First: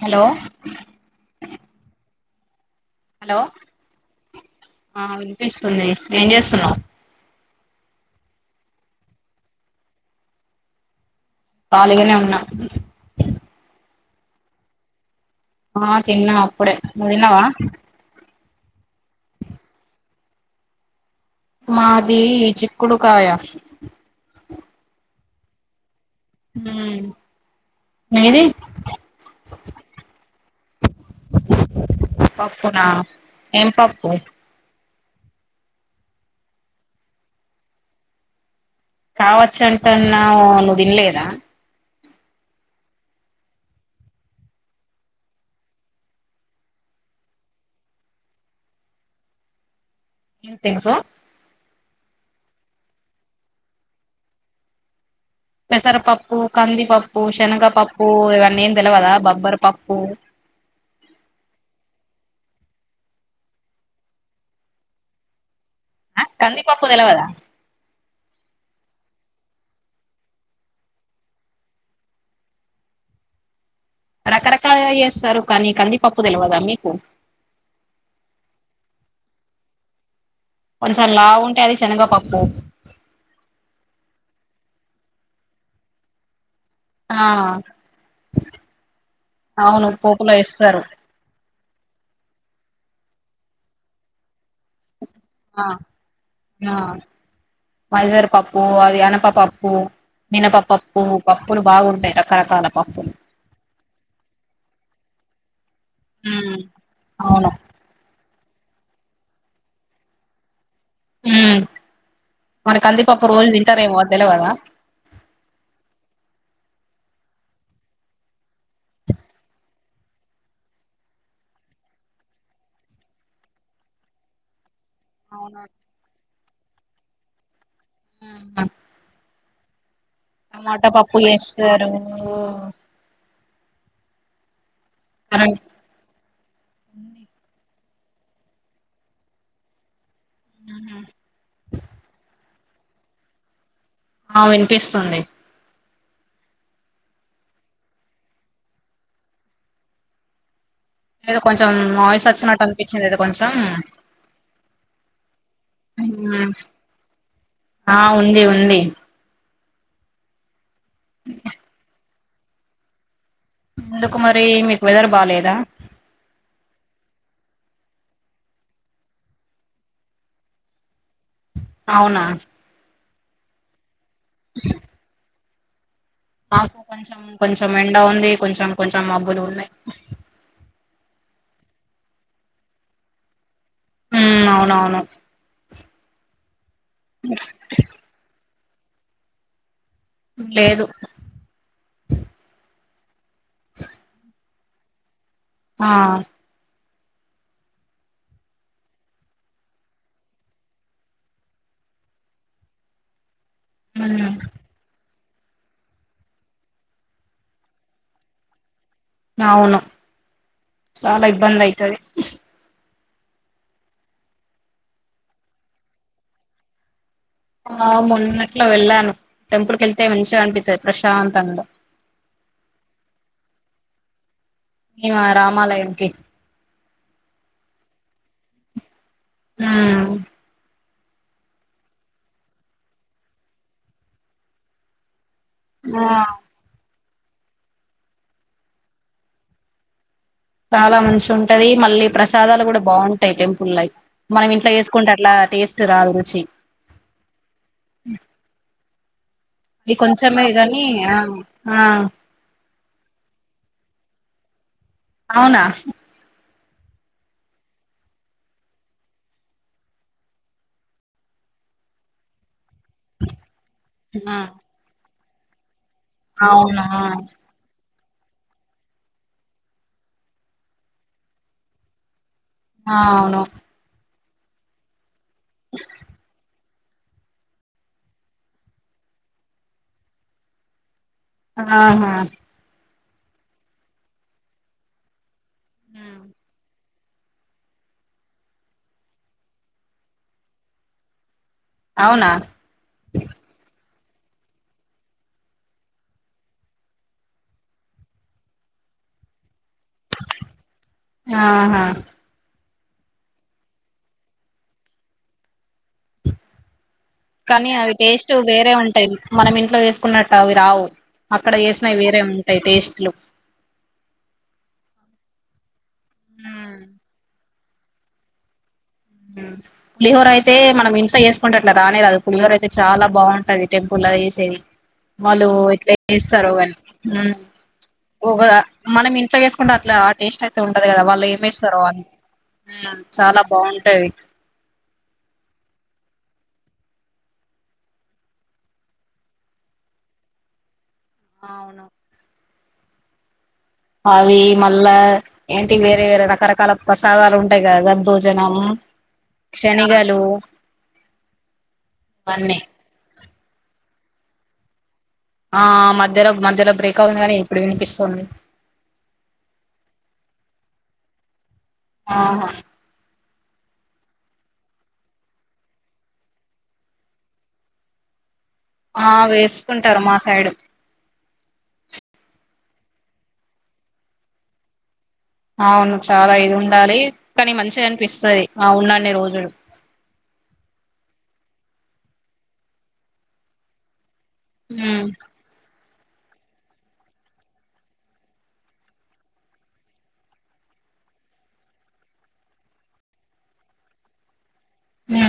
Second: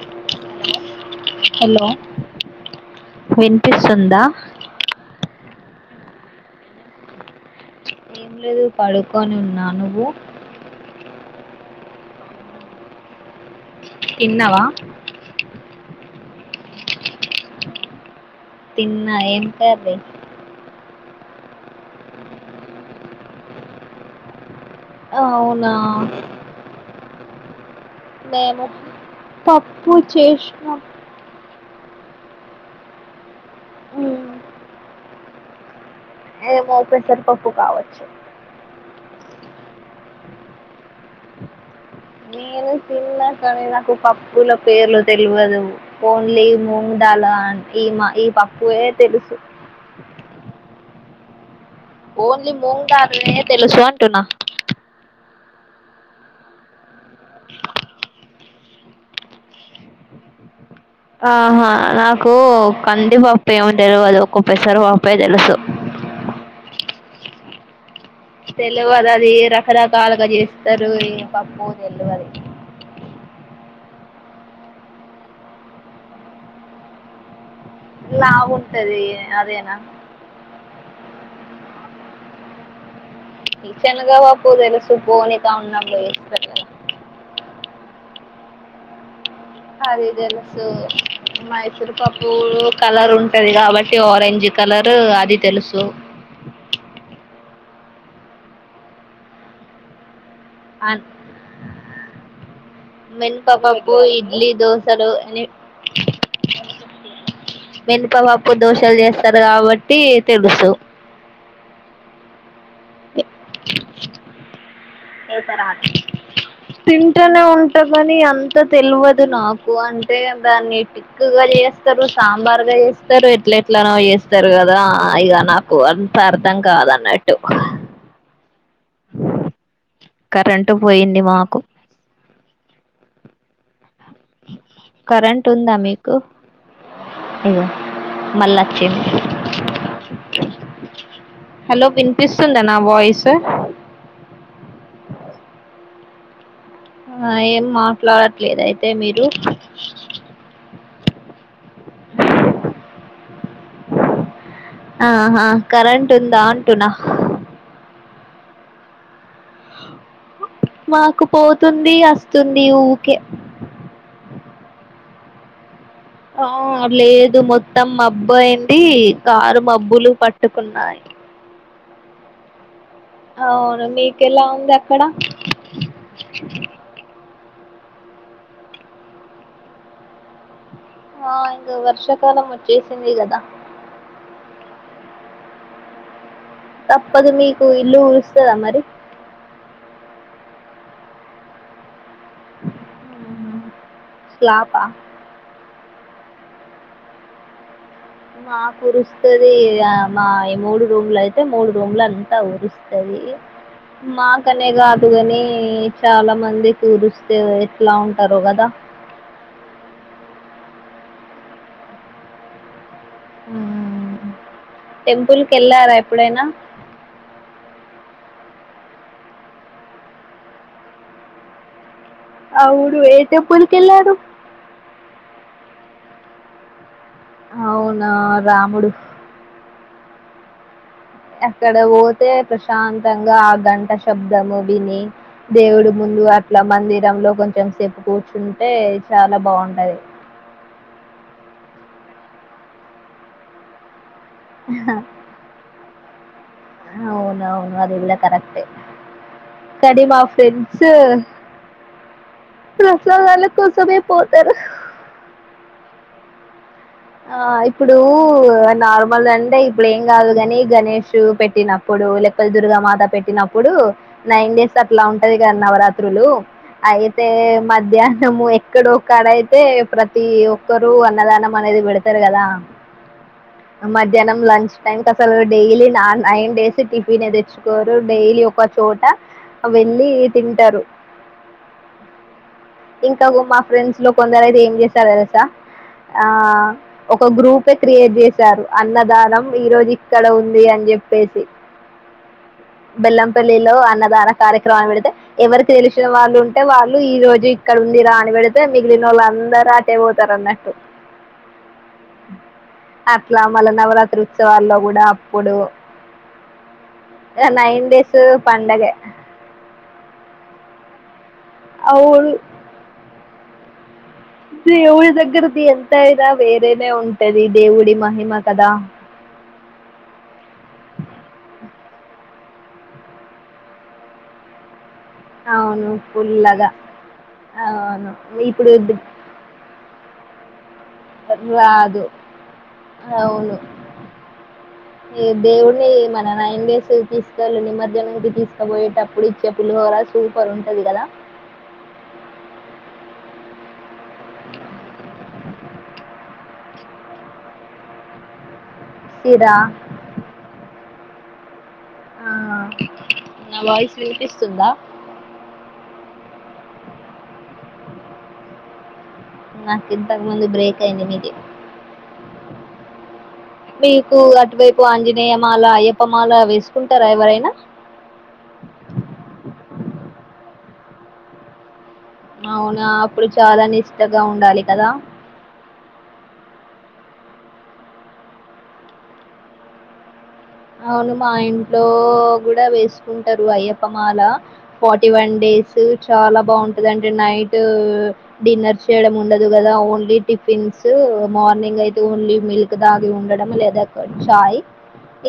hello hello hello వినిపిస్తుందా ఆ వినిపిస్తుంది ఏం చేస్తున్నావు ఏం లేదు పడుకొని ఉన్నా నువ్వు కాళీగానే ఉన్నా తిన్నావా ఆ తిన్న అప్పుడే నువ్వు తిన్నవా తిన్నా ఏం కర్రీ మాది చిక్కుడు కాయ అవునా హ్హ్ మేము పప్పు చేసినం పప్పునా ఏం పప్పు ఉమ్, ఏమో పెసరపప్పు కావచ్చు కావచ్చు అంటన్నావు నువ్వు తినలేదా నేను తిన్నా కానీ నాకు పప్పుల పేర్లు తెల్వదు ఓన్లీ ముంగ్దాలు ఈ పెసర పప్పునే తెలుసు ఇంతే సొ ఓన్లీ ముంగుదాలు తెలుసు అంటున్నా పెసరపప్పు, కందిపప్పు, శనగపప్పు ఇవన్ని ఏం తెలువదా బొబ్బరి పప్పు ఆహా నాకు కంది పప్పు ఏమో తెలువదు ఒక పెసర పప్పు తెలుసు ఆ కందిపప్పు తెలవదా తెలువదు అది రకరకాలుగా చేస్తారు ఈ పప్పు అని తెలువదు ఆ రకరకాలుగా చేస్తారు కానీ కందిపప్పు తెలియదా మీకు లావు ఉంటది అదేనా కొంచెం లావు ఉంటే అది శనగ పప్పు శనగ పప్పు తెలుసు బూందీ చేస్తారు దానితో ఆ అవును అది పోపులో తెలుసు వేస్తారు మైసూర్ పప్పు కలర్ ఉంటది కాబట్టి ఆరెంజ్ కలర్ ఉంటది అది ఆ తెలుసు ఆ మైసూర్ పప్పు అది అనపపప్పు మినపపప్పు పప్పులు బాగుంటయి రకరకాల పప్పులు అసలు ఎన్ని మ్మ్ అవును మినపప్పు దోషాలు చేస్తారు కాబట్టి తెలుసు మ్ మన కంది ఒక్క రోజు తింటారేమో తెల్పడా తింటనే ఉంటా గాని అంత తెల్వదు నాకు అంటే దాన్ని టిక్కుగా చేస స్తరు సాంబార్గా చేస్తారు ఎట్ల ఎట్లానో చేస్తారు కదా ఆ ఇగ అవును నాకు అంత అర్థం కాదన్నట్టు ఊహు కరెంటు టమాట పప్పు పోయింది మాకు చేస్తారు కరెంట్ ఉందా మీకు ఇ మల్లా చిండు హలో వినిపిస్తుం తన వాయిసు ఆ వినిపిస్తుంది ఆ ఏం మాట్లాడట్లేదు అయితే మీరు కొంచం వాయిస్ వచ్చినట్టు అనిపించింది ఎదో కొంచెం ఆహ కరెంట్ ఉందా ఉమ్, అంటునా ఆ ఉంది ఉంది మాకు పోతుంది వస్తుంది ఊకే బాలేద ఆ లేదు మొత్తం మబ్బు అయిండి కారు మబ్బులు పట్టుకున్నాయి అవున అవును మీ కెలా ఉంది అక్కడ మాకు కొంచెం కొంచం ఎండ ఉంది కొంచెం కొంచెం మబ్్బులు ఉన్నాయి ఆ ఇంక వర్షాకాలం వచ్చేసింది కదా ఉమ్ అవునవును తప్పదు మీకు ఇల్లు ఊరుస్తదా మరి లేదు ఫ్లాపా ఆ మాకు కురుస్తది మా ఈ మూడు రూమ్లు అయితే మూడు రూమ్లంతా కురుస్తది మా ఉమ్ కనే గాద్ దుగానీ చాల మంది తుడిస్తే ఎట్ల ఉంటారో కదా అవును చాల ఇభందయితది టెంపుల్ కెళ్ళారాఎప్పుడైనా ఆ మొన్నట్లో వెళ్ళాను టెంపుల్కి వెళ్తే మంచిగా అనిపిత్తది ప్రశాంత్ంగా అవుడు ఏ టెంపుల్కి వెళ్లారు ఇవా రామాలయానికి అవునా రాముడు మ్ అక్కడ పోతే ప్రశాంతంగ ఆ గంట శబ్దము విని దేవుడు ఆ ముందు అట్ల మందిరంలో కొంచం సేపు కూర్చుంటే చాలా బాగుంటది చాలా మంచి ఉంటది మళ్ళీ ప్రసాదాలు కూడా బాగుంటాయి టెంపుల్ లైక్ మనం ఇంట్లో చేసుకుంటే అట్లా టేస్ట్ రాదు రుచి అవునవును అది ఇలా కరెక్ట్ ఇది కనీ మా కొంచెమే గాని ఫ్రెండ్స్ ఆ ఆ ప్రసాదాల కోసమే పోతరు అవున ఆ ఇప్పుడూ నార్మల్ అంటే ఇప్పుడు ఏం కాదు గాని గణేష్ పెట్టినప్పుడు డు లెకపోతే దుర్గా మాత పెట్టినప్పుడు ఆ నైన్ డేస్ అట్ల ఉంటది కద నవరాత్రి త్రులు అవునా అయితే మధ్య డము ఎక్కడో ఒక్కడా అయితే ప్రతి ఒక్కరు అన్నదానం అనేది పెడతారు కదా ఆ అవును మధ్యానం లంచ్ టైమ్కి అసలు డైలీ నా నైన్ డేస్ టిఫిని తెచ్చుకోరు డైలీ ఒక చోట వెళ్ళి తింటరు ఆహా ఇంకా మా ఫ్రెండ్స్ లో కొందరు అయితే ఏం చేస్తారు తెలుసా ఆ ఒక గ్రూపే క్రియేట్ చేశారు అన్నదానం ఈ రోజు ఇక్కడ ఉంది అని చెప్పేసి అవునా బెల్లంపల్లిలో అన్న ధారా కార్యక్రమాన్ని పెడితే ఎవరికి తెలిసిన వాళ్ళు ఉంటే వాళ్ళు ఈ రోజు ఇక్కడ ఉంది రా అని పెడితే మిగిలిన వలందరు అటే పోతరన్నట్టు ఆహా అట్లా మళ్ళ నవరాత్రి ఉత్సవాల్లో కూడా అప్పుడు [inaudible] కానీ నైన్ అవి డేస్ టేస్ట్ వేరే పండగే ఉంటయి మనం ఇంట్లో వేసుకున్నట్టు అవి రావు అక్కడ చేసినయ్ వేరే అవును ఉంటయి టేస్ట్లు దేవుడి దగ్గరిది ఎంత అయిన వేరేనే ఉంటది దేవుడి మహిమ కదా హ్మ్ పులిహోర అయితే మనం ఇంట్లో చేసుకుంట ఇట్లా రానే రాదు పులిహోర అయితే చాలా బాగుంటది టెంపులో చేసేది వాళ్ళు అవును ఎట్ల చేస్తారో ఫుల్లగా గనీ హ్మ్ అవును ఒక ఇప్పుడు మనం ఇంట్లో చేసుకుంటే అట్లా టేస్ట్ అయితే ఉంటారు కదా వాళ్ళు ఏమి ఎస్తారో అని రాదు చాలా అవును బాగుం ఈ దేవుని మన నైన్ డేస్ తీసుకెళ్ నిమర్జనం కి తీసుకపోయేటప్పుడు ఇచ్చే పులిహోర సూపర్ ఉంటది కదా అవును అవి మళ్ళ ఏంటి వేరే వేరే రకరకాల ప్రసాదాలు ఉంటాయి కదా దదోజనం సిరా శనిగలు ఆ నా వాయిస్ వినిపిస్తుందా ఆ మధ్యలో మధ్యలో బ్రేక్ అవుతుంది కానీ ఇప్పుడు వినిపిస్తుంది నాకు ఇంతకుముందు బ్రేక్ అయింది మీది ఆహ మీకు అటువైపు ఆంజనేయమాల అయ్యప్పమాల వేసుకుంటారా ఎవరైనా ఆ వేసుకుంటారు మా సైడు అవునా అప్పుడు చాలా నిష్టగా ఉండాలి కదా అవును చాలా ఇది ఉండాలి కానీ మంచి అనిపిస్తది ఆ ఉన్నన్ని రోజులు [inaudible] అవును మా ఇంట్లో కూడా వేసుకుంటారు అయ్యప్పమాల ఉమ్ ఫార్టీ వన్ డేసు చాలా బాగుంటదంటి నైటు డిన్నర్ చేయడం ఉండదు కదా ఓన్లీ టిఫిన్స్ స్ మార్నింగ్ అయితే ఓన్లీ మిల్క్ తాగి ఉండడం లేదా ఛాయ్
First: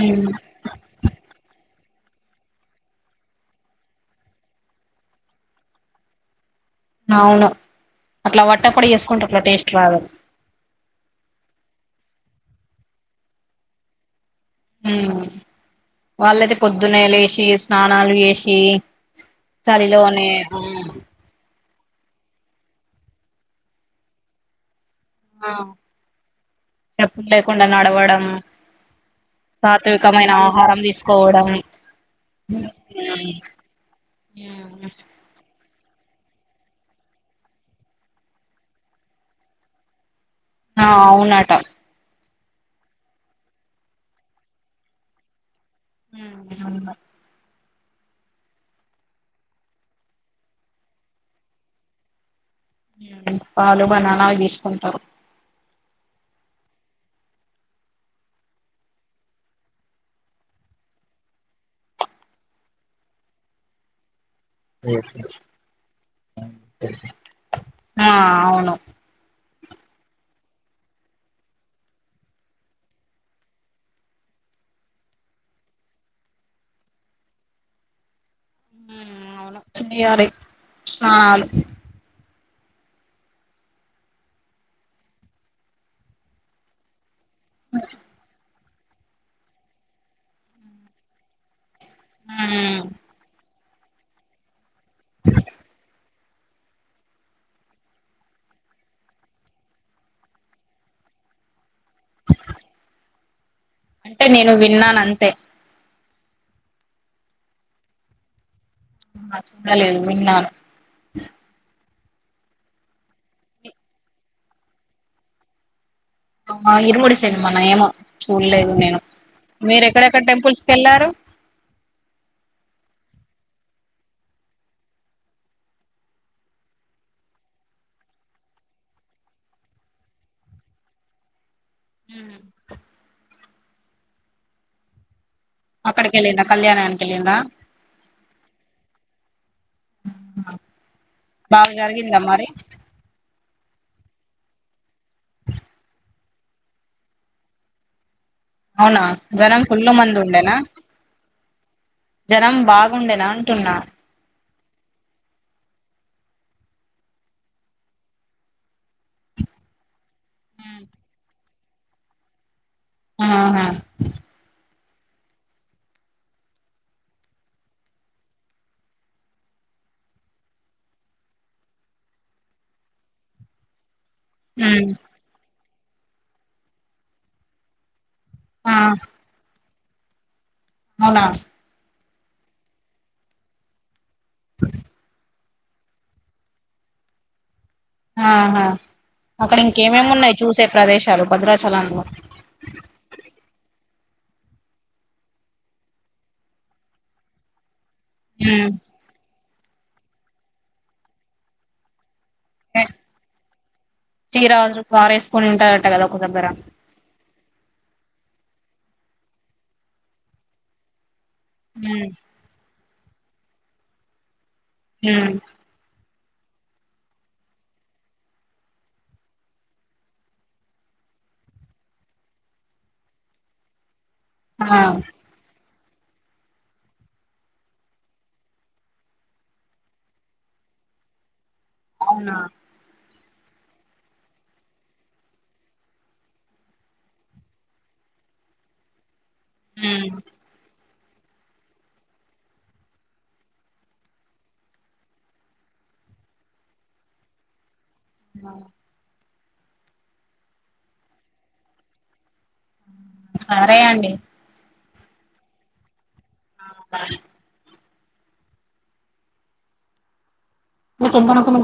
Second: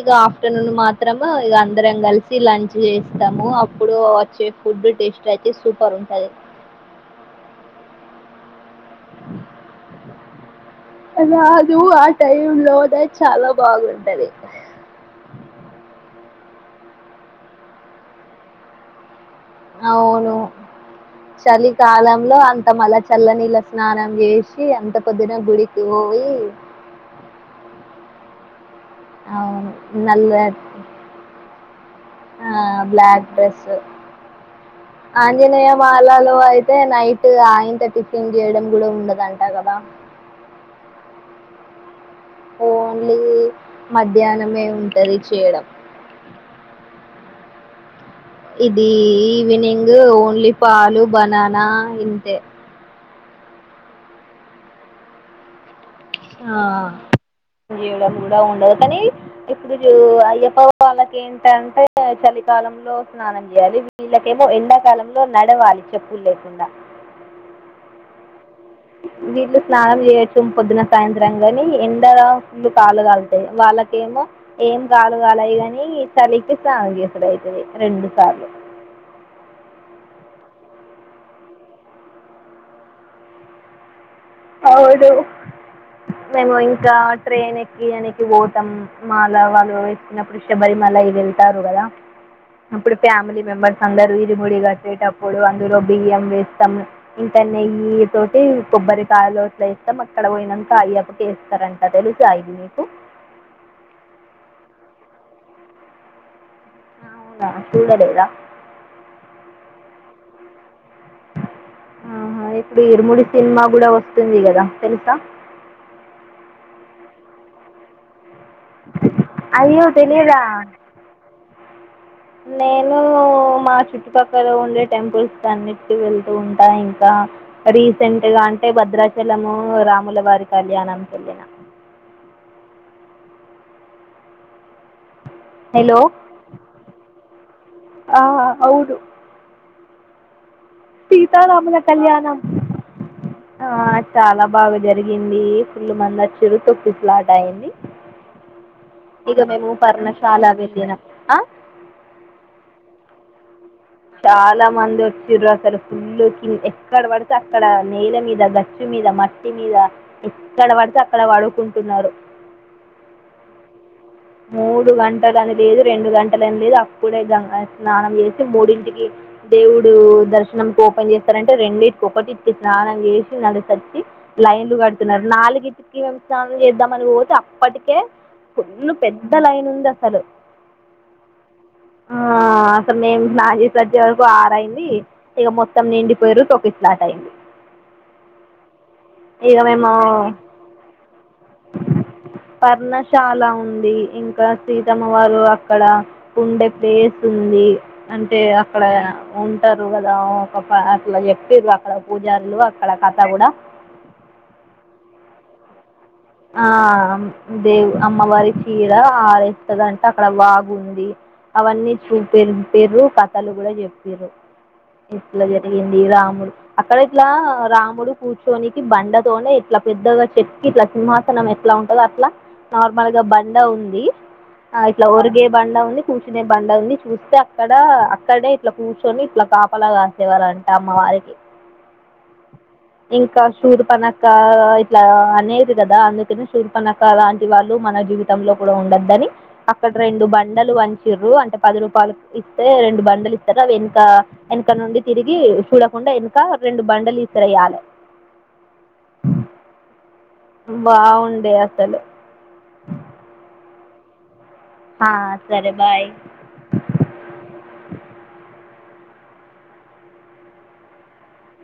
ఇగ ఆఫ్టర్నూన్ మాత్రం ఇగ అం దరం కలిసి లంచ్ చేస్తాము అప్పుడు వచ్చే ఫుడ్ టేస్ట్ అయితే సూపర్ ఉంటది అవును అట్ల వట్టపుడే చేసుకుంటే అట్లా టేస్ట్ రాదు రాదు ఆ టైం లోనే చాలా బాగుంటది హ్మ్ వాళ్ళుయితే పొద్దున్నే లేసి స్నానాలు చేసి చలి లోనే కాలంలో అంత మళ్ళ చల్లనీళ్ళ స్నానం చేసి అంత పొద్దున ఆ గుడికి పోయి చెప్పులు లేకుండా నడవడం అవును సాత్వికమైన నల్ల ఆహారం తీసుకోవడం ఆ ఉమ్ బ్లాక్ డ్రెస్ ఉమ్ ఆంజనేయం మాలలో అయితే నైట్ ఆ ఇంత టిఫిన్ చేయడం గుడ ఉండదంట కదా ఆ అవునాట ఓన్లీ మధ్యాహ్నమే ఉంటది చేయడం ఉంద ఇది ఈవినింగ్ ఓన్లీ పాలు బనానా ఇంతే పాలు బనానా తీసుకుంటారు ఆ జీవుడ కూడా ఉండదు కానీ ఇప్పుడు అయ్యప్ప వాళ్ళకి ఏంటంటే చలి కాలంలో స్నానం చేయాలి వీల్ ఏమో ఎండాకాలంలో నడవాలి చెప్పులు లేకుండా ఆ అవును వీళ్లు స్నానం చేయొచ్చు పొద్దున సాయంత్రం కాని ఎండ ఫులు కాలు కలుతాయి వాళ్ళకేమో ఏం గాలు గాలియి గాని తలికి సాగ చేసాడు అైతది రెండు సార్లు ఉమ్ అవును చేయాలే స్నానాలు అవును మేము ఇంకా ట్రైన్ ఎక్కి అనకి పో మాల వాళ్ళు వచ్చినప్పుడు శబరిమల అవి వెళ్తారు కదా మ్మ్ అప్పుడు ఫ్యామిలీ మెంబర్స్ అందరు ఇరిముడిగట్టేటప్పుడు అందులో బియ్యం వేస్తం ఇంకా నెయ్యి తోటి కొబ్బరి కా లోట్ల ఇస్తాం అక్కడ పోయినంత అయ్యప్పకి వేస్తారండి ఎలుసయి నకు అంటే నేను విన్నాను అంతే అవునా చూడలేద చూడలలు మన్నాను ఆహా ఇప్పుడు ఇరుముడి సినిమా గుడ వస్తుంది కదా తెలుసా ఆ ఇరు మడి సేనుమా నా ఏమ చూడలేదు నేను మీరు అయ్యో ఎక్కడెక్కడ తెలియదా టెంపుల్స్ క వెళ్లారు నేను మా చుట్టుపక్కల ఉండే టెంపుల్స్ అన్నిటికి వెళ్తూ ఉంటాయి ఇంకా రీసెంట్ గా అంట అంటే భద్రాచలము రాములవారి కళ్యాణం చెలిిన ఉహు హలో అక్కడికి ఎళ్ళిండ్ర కళ్యాణనానికి ఎళ్ళిండ్ర ఆ, అవును [inaudible] బాగా సీతారాముల జరిగిందా కళ్యాణం మరి ఆ చాలా బాగా జరిగింది ఫుల్లు మందచ్చిర్రు తొక్కిసులాట అయింది అవునా ఇగ జనం మేముఊ ఫుల్లు పర్ణ మంది శాల ఉండేనా వ్యదనా ఆ జనం బాగుండేనా అంటున్నా చాలా మంది వచ్చి్ర అసలు ఫుల్ కింద ఎక్కడ పడితే అక్కడ నేల మీద గచ్చు మీద మట్ పత్తి మీద ఎక్కడ పడితే అక్కడ వాడుకుంటున్నారు ఆహా మూడు గంటలుని లేదు రెండు గంటలని లేదు అప్పుడే స్నానం చేసి మూడింటికి దేవుడు దర్శనం ఓపెన్ చేస్తారంటే రెండింటికి ఒకటి ఇచ్చి స్నానం చేసి నడిసచ్చి లైన్లు ఉమ్ కడుతున్నారు నాలుగింటికి సానం చేద్దాంమని పోతే అప్పటికే ఆ కొన్ని న్ ఉందిసలు అవునా అసలు మేము నాజద్ద వరకు ఆరైంది ఇక మొత్తం నిండిపోయారు సోకి ఇట్లాట్ అయింది ఆహా అక్కడ ఇక ఇంకేమేమి మేము ఉన్నాయి చూసే ప్రదేశాలు భద్రాచలంలో చాలా ఉ ఇంకా సితమ్మ వారు అక్కడ ఉండే ప్లేస్ ఉంది అంటే ఉమ్ అక్కడ ఉంటారు కదా ఒక అట్లా చెప్పారి అక్కడ పూజారులు అక్కడ కథ కూడా చీర పారేసుకొని ఉంటారట కదా ఒక దగ్గర ఆ దే అమ్మవారి చీర ఆరేస్తుంది అంట అక్కడ వాగు ఉంది అవన్నీ ఉమ్ చూపిరు కథలు కూడా చెప్పిర్రు ఉమ్ ఇట్లా జరిగింది రామ్ అక్కడ ఇట్లా రాముడు కూర్చొనికి బండతోనే ఇట్లా పెద్దగా చెక్కి ఇట్లా సింహాసనం ఎట్లా ఉంటందో అట్లా నార్మల్ గా బండ ఉంది ఆ ఇట్లా ఓర్గే బండ కూర్చునే బండ ఉంది చూస్తే అక్కడ అక్కడనే ఇట్లా కూర్చొని ఇట్లా కాపలాగాసేవారంట అమ వారికి అవునా ఇంకా షూర్ పనక ఇట్లా అనే కదా అందుకనే సూర్పనక్కలాంటి వాళ్ళు మన జీవితంలో కూడా ఉండద్దని అక్కడ ఉమ్ రెండు బండలు చిర్ర్ అంటే పది రూపాయలు ఇస్తే రెండు బండలు ఇస్తారు అవి వెనక వెనక నుండి తిరిగి చూడకుండా ఇంకా ఎనక రెండు బండలి సర ఆల ఆ బాగుండే అసలు సరే అండి ఆ సరే బాయ్ మీకు ఎంతనుకు మీ